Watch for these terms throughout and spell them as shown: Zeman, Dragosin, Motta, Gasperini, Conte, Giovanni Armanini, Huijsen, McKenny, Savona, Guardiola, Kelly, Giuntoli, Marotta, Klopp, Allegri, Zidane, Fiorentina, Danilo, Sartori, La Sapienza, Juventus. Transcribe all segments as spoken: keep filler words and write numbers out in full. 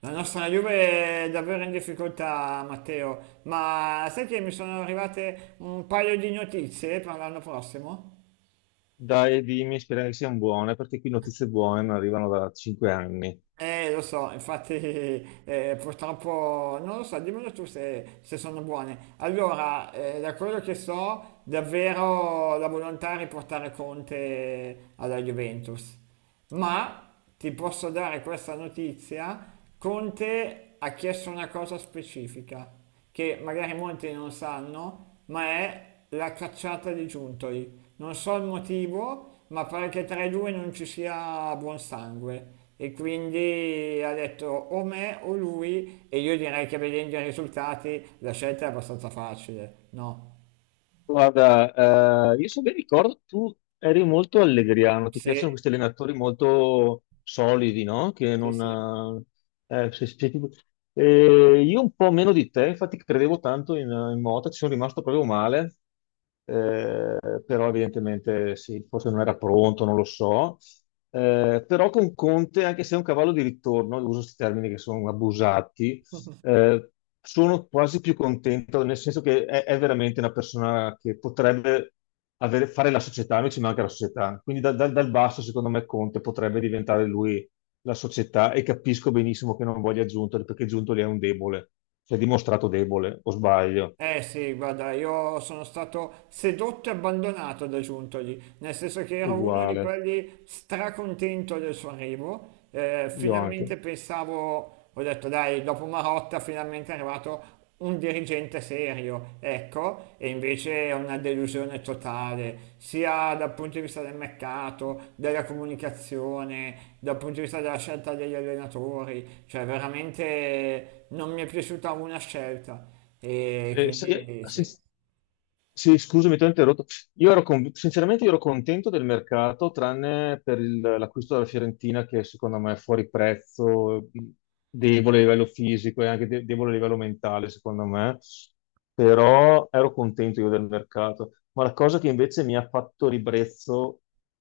La nostra Juve è davvero in difficoltà, Matteo, ma sai che mi sono arrivate un paio di notizie per l'anno prossimo? Dai, dimmi, speriamo che siano buone, perché qui notizie buone non arrivano da cinque anni. Eh, lo so, infatti eh, purtroppo non lo so, dimmelo tu se, se sono buone. Allora, eh, da quello che so, davvero la volontà è riportare Conte alla Juventus. Ma ti posso dare questa notizia, Conte ha chiesto una cosa specifica che magari molti non sanno, ma è la cacciata di Giuntoli. Non so il motivo, ma pare che tra i due non ci sia buon sangue. E quindi ha detto o me o lui, e io direi che vedendo i risultati la scelta è abbastanza facile, no? Guarda, eh, io so ben ricordo, tu eri molto allegriano, ti piacciono Sì, questi allenatori molto solidi, no? Che sì, sì. non... eh, se- se ti- eh, io un po' meno di te, infatti credevo tanto in, in Mota, ci sono rimasto proprio male. Eh, Però evidentemente sì, forse non era pronto, non lo so. Eh, però con Conte, anche se è un cavallo di ritorno, uso questi termini che sono abusati, eh, sono quasi più contento, nel senso che è, è veramente una persona che potrebbe avere- fare la società, noi ci manca la società. Quindi da- da- dal basso, secondo me, Conte potrebbe diventare lui la società, e capisco benissimo che non voglia Giuntoli, perché Giuntoli è un debole, si è dimostrato debole, o sbaglio? Eh sì, guarda, io sono stato sedotto e abbandonato da Giuntoli, nel senso che ero uno di Uguale, quelli stracontento del suo arrivo, eh, io anche. finalmente pensavo, ho detto dai, dopo Marotta finalmente è arrivato un dirigente serio, ecco, e invece è una delusione totale, sia dal punto di vista del mercato, della comunicazione, dal punto di vista della scelta degli allenatori, cioè veramente non mi è piaciuta una scelta. E Eh, sai- quindi Sì, sì, sì, scusami, ti ho interrotto. Io ero con- sinceramente io ero contento del mercato, tranne per il- l'acquisto della Fiorentina, che secondo me è fuori prezzo, debole a livello fisico e anche de- debole a livello mentale, secondo me. Però ero contento io del mercato. Ma la cosa che invece mi ha fatto ribrezzo,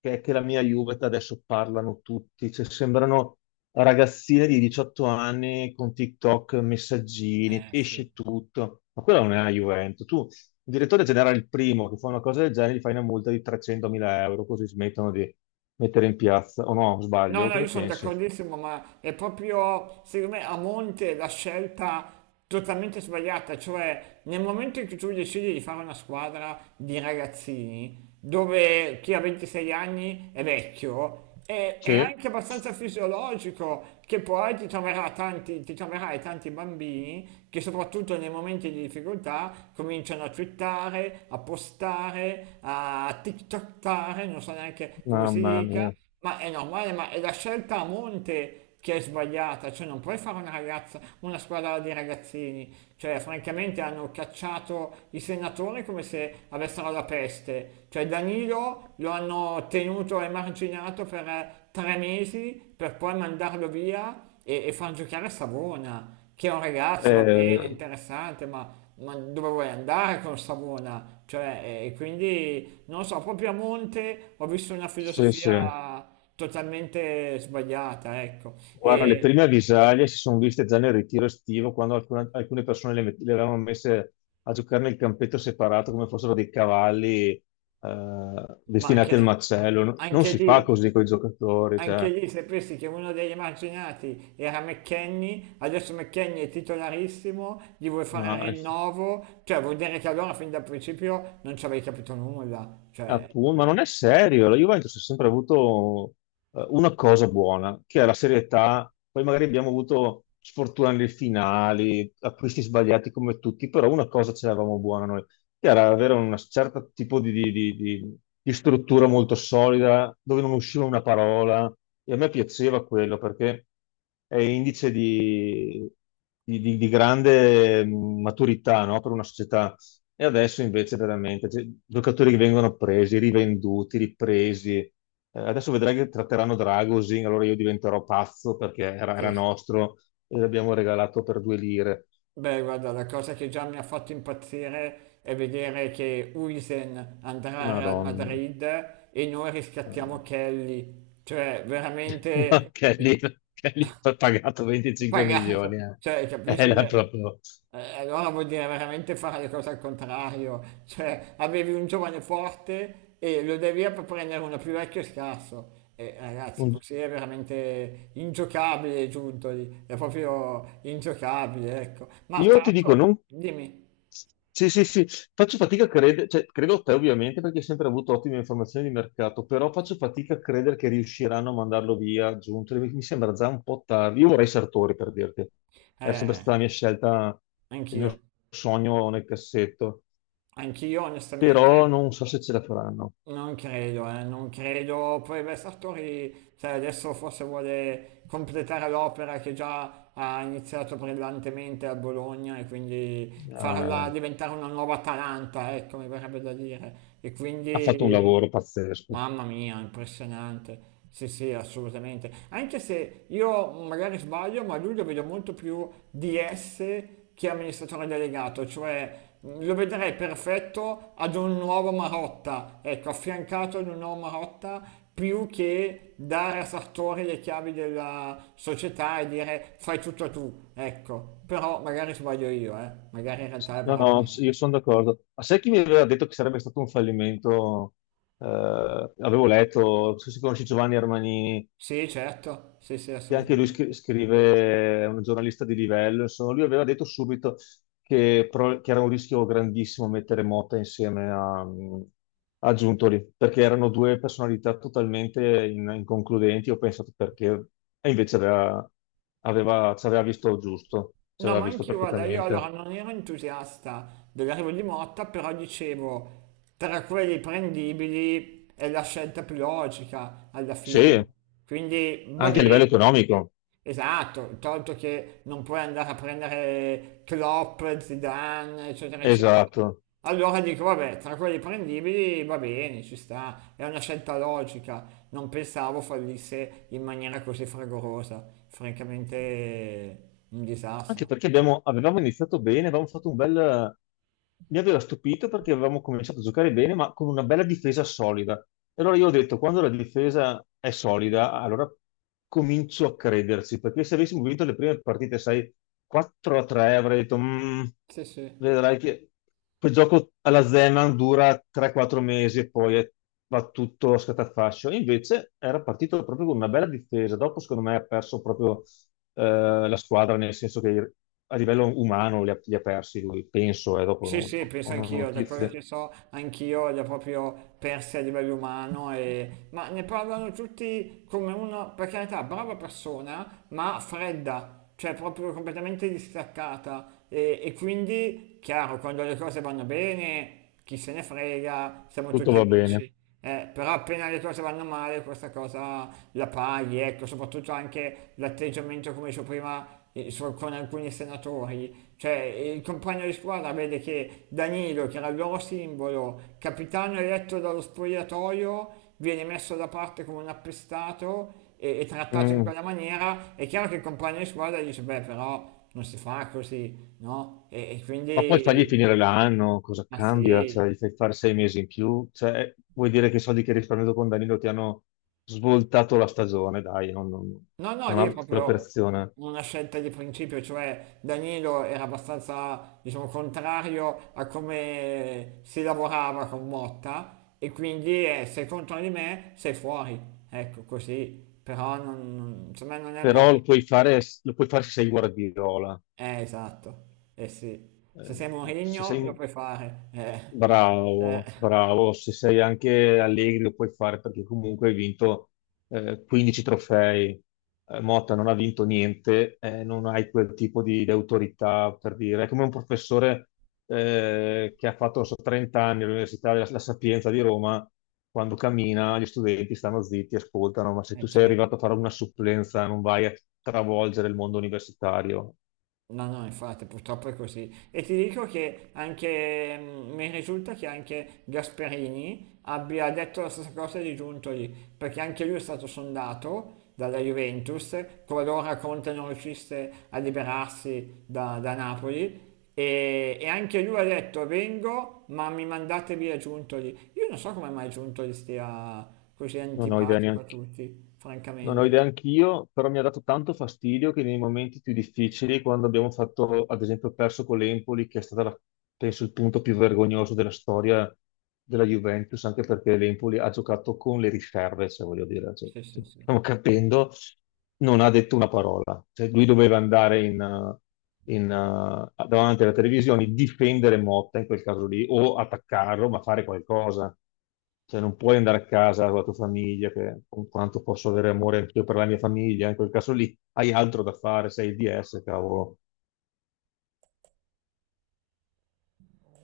che è che la mia Juve adesso parlano tutti, cioè sembrano ragazzina di diciotto anni con TikTok, messaggini, eh, sì. esce tutto. Ma quella non è la Juventus. Tu, il direttore generale, il primo che fa una cosa del genere, gli fai una multa di trecentomila euro, così smettono di mettere in piazza. O no, No, sbaglio? no, io Cosa sono pensi? d'accordissimo, ma è proprio, secondo me, a monte la scelta totalmente sbagliata, cioè nel momento in cui tu decidi di fare una squadra di ragazzini, dove chi ha ventisei anni è vecchio, è, Sì, è anche abbastanza fisiologico che poi ti troverà tanti, ti troverai tanti bambini che soprattutto nei momenti di difficoltà cominciano a twittare, a postare, a tiktoktare, non so neanche come si mamma dica, mia. ma è normale, ma è la scelta a monte che è sbagliata, cioè non puoi fare una ragazza, una squadra di ragazzini, cioè francamente hanno cacciato i senatori come se avessero la peste, cioè Danilo lo hanno tenuto emarginato per eh, tre mesi per poi mandarlo via e, e far giocare Savona, che è un ragazzo, va bene, Eh, interessante, ma ma dove vuoi andare con Savona? Cioè, e quindi non lo so, proprio a monte ho visto una sì, sì. filosofia totalmente sbagliata, ecco. Guarda, le E- prime avvisaglie si sono viste già nel ritiro estivo, quando alcune, alcune persone le, met- le avevano messe a giocare nel campetto separato come fossero dei cavalli eh, ma destinati al anche, macello. No- Non anche si fa lì, così con i giocatori, anche cioè, lì, se pensi che uno degli emarginati era McKenny adesso McKenny è titolarissimo, gli vuoi fare il no. rinnovo, cioè vuol dire che allora fin dal principio non ci avevi capito nulla. Cioè, Appunto, ma non è serio, la Juventus ha sempre avuto eh, una cosa buona, che è la serietà, poi magari abbiamo avuto sfortuna nelle finali, acquisti sbagliati come tutti, però una cosa ce l'avevamo buona noi, che era avere un certo tipo di, di- di- di- di struttura molto solida, dove non usciva una parola, e a me piaceva quello, perché è indice di, di- di- di grande mm, maturità, no, per una società. E adesso invece veramente, cioè, giocatori che vengono presi, rivenduti, ripresi. Eh, adesso vedrai che tratteranno Dragosin, allora io diventerò pazzo perché era, era sì. nostro e l'abbiamo regalato per due lire. Beh, guarda, la cosa che già mi ha fatto impazzire è vedere che Huijsen andrà al Real Madonna. Madrid e noi riscattiamo Kelly, cioè No, veramente Kelly, Kelly ha pagato venticinque pagata, milioni. eh. cioè capisci? Era Eh, proprio allora vuol dire veramente fare le cose al contrario, cioè avevi un giovane forte e lo dai via per prendere uno più vecchio e scarso. E ragazzi, un- così è veramente ingiocabile Giuntoli, è proprio ingiocabile, ecco. Ma Io tra ti dico, l'altro, non dimmi. sì, sì, sì, faccio fatica a credere, cioè, credo a te ovviamente perché hai sempre avuto ottime informazioni di mercato, però faccio fatica a credere che riusciranno a mandarlo via giunto, mi sembra già un po' tardi. Io vorrei Sartori per dirti, è sempre Eh, stata la mia scelta, il mio anch'io, sogno nel cassetto, anch'io però onestamente non so se ce la faranno. non credo, eh, non credo. Poi beh, Sartori, sai, adesso forse vuole completare l'opera che già ha iniziato brillantemente a Bologna e quindi farla Eh, diventare una nuova Atalanta, ecco, mi verrebbe da dire. E ha fatto un quindi... lavoro pazzesco. Mamma mia, impressionante. Sì, sì, assolutamente. Anche se io magari sbaglio, ma lui lo vedo molto più D S che amministratore delegato, cioè mh, lo vedrei perfetto ad un nuovo Marotta, ecco, affiancato ad un nuovo Marotta, più che dare a Sartori le chiavi della società e dire fai tutto tu, ecco. Però magari sbaglio io, eh. Magari in realtà è No, bravo. no, sì, io sono d'accordo. Ma sai chi mi aveva detto che sarebbe stato un fallimento? Eh, Avevo letto, se si conosci Giovanni Armanini Sì, certo, sì, sì, che anche assolutamente. lui scri- scrive, è un giornalista di livello, insomma, lui aveva detto subito che, pro- che era un rischio grandissimo mettere Motta insieme a, a Giuntoli, perché erano due personalità totalmente in- inconcludenti, ho pensato perché, e invece aveva, aveva- ci aveva visto giusto, ci No, aveva ma visto anch'io, guarda, io allora perfettamente. non ero entusiasta dell'arrivo di Motta, però dicevo, tra quelli prendibili è la scelta più logica alla Sì, fine. Quindi va anche a livello bene. economico, Esatto, tolto che non puoi andare a prendere Klopp, Zidane, eccetera, eccetera. esatto. Allora dico, vabbè, tra quelli prendibili va bene, ci sta, è una scelta logica, non pensavo fallisse in maniera così fragorosa, francamente un Anche disastro. perché abbiamo- avevamo iniziato bene, avevamo fatto un bel... Mi aveva stupito perché avevamo cominciato a giocare bene, ma con una bella difesa solida. E allora io ho detto, quando la difesa è solida, allora comincio a crederci, perché se avessimo vinto le prime partite, sai, quattro a tre, avrei detto, "Mm, Sì, sì. vedrai che quel gioco alla Zeman dura tre a quattro mesi e poi è- va tutto a scatafascio." E invece era partito proprio con una bella difesa, dopo secondo me ha perso proprio eh, la squadra, nel senso che a livello umano li ha, li ha persi lui, penso, e dopo Sì, sì, penso non, non ho anch'io, da quello che notizie. so, anch'io li ho proprio persi a livello umano, e- ma ne parlano tutti come uno, per carità, brava persona, ma fredda, cioè proprio completamente distaccata. E, e quindi, chiaro, quando le cose vanno bene, chi se ne frega, siamo Tutto tutti va bene. amici. Eh, però appena le cose vanno male, questa cosa la paghi, ecco, soprattutto anche l'atteggiamento, come dicevo prima, eh, so- con alcuni senatori. Cioè, il compagno di squadra vede che Danilo, che era il loro simbolo, capitano eletto dallo spogliatoio, viene messo da parte come un appestato e, e trattato in Mm. quella maniera. È chiaro che il compagno di squadra dice, beh, però non si fa così, no? E, e Ma poi fagli quindi, finire l'anno, cosa ma cambia? sì. Cioè, gli fai fare sei mesi in più? Cioè, eh, vuoi dire che i soldi che hai risparmiato con Danilo ti hanno svoltato la stagione? Dai, non, non, No, no, non lì è ha proprio quell'operazione. una scelta di principio, cioè Danilo era abbastanza, diciamo, contrario a come si lavorava con Motta e quindi eh, sei contro di me, sei fuori, ecco così, però non, non- secondo me non è il Però modo... lo puoi fare, lo puoi fare se sei Guardiola. Eh, esatto, eh sì, se sei Eh, se Mourinho sei lo puoi fare, eh, eh, Bravo, bravo. Se sei anche Allegri lo puoi fare perché comunque hai vinto eh, quindici trofei. Eh, Motta non ha vinto niente, eh, non hai quel tipo di, di autorità per dire. È come un professore eh, che ha fatto non so, trenta anni all'Università della La Sapienza di Roma, quando cammina gli studenti stanno zitti, ascoltano, ma se tu eh, sei certo. arrivato a fare una supplenza non vai a travolgere il mondo universitario. No, no, infatti, purtroppo è così. E ti dico che anche, mm, mi risulta che anche Gasperini abbia detto la stessa cosa di Giuntoli, perché anche lui è stato sondato dalla Juventus, qualora Conte non riuscisse a liberarsi da, da Napoli, e, e anche lui ha detto vengo, ma mi mandate via Giuntoli. Io non so come mai Giuntoli stia così Non ho idea antipatico a neanche tutti, Non ho francamente. idea anch'io, però mi ha dato tanto fastidio che nei momenti più difficili, quando abbiamo fatto, ad esempio, perso con l'Empoli, che è stato, la- penso, il punto più vergognoso della storia della Juventus, anche perché l'Empoli ha giocato con le riserve, se voglio dire, cioè, Sì, sì, se sì. stiamo capendo, non ha detto una parola. Cioè, lui doveva andare in, eh, in, eh, davanti alla televisione, difendere Motta in quel caso lì, o attaccarlo, ma fare qualcosa. Cioè, non puoi andare a casa con la tua famiglia, che con quanto posso avere amore anch'io per la mia famiglia, in quel caso lì hai altro da fare, sei il D S, cavolo.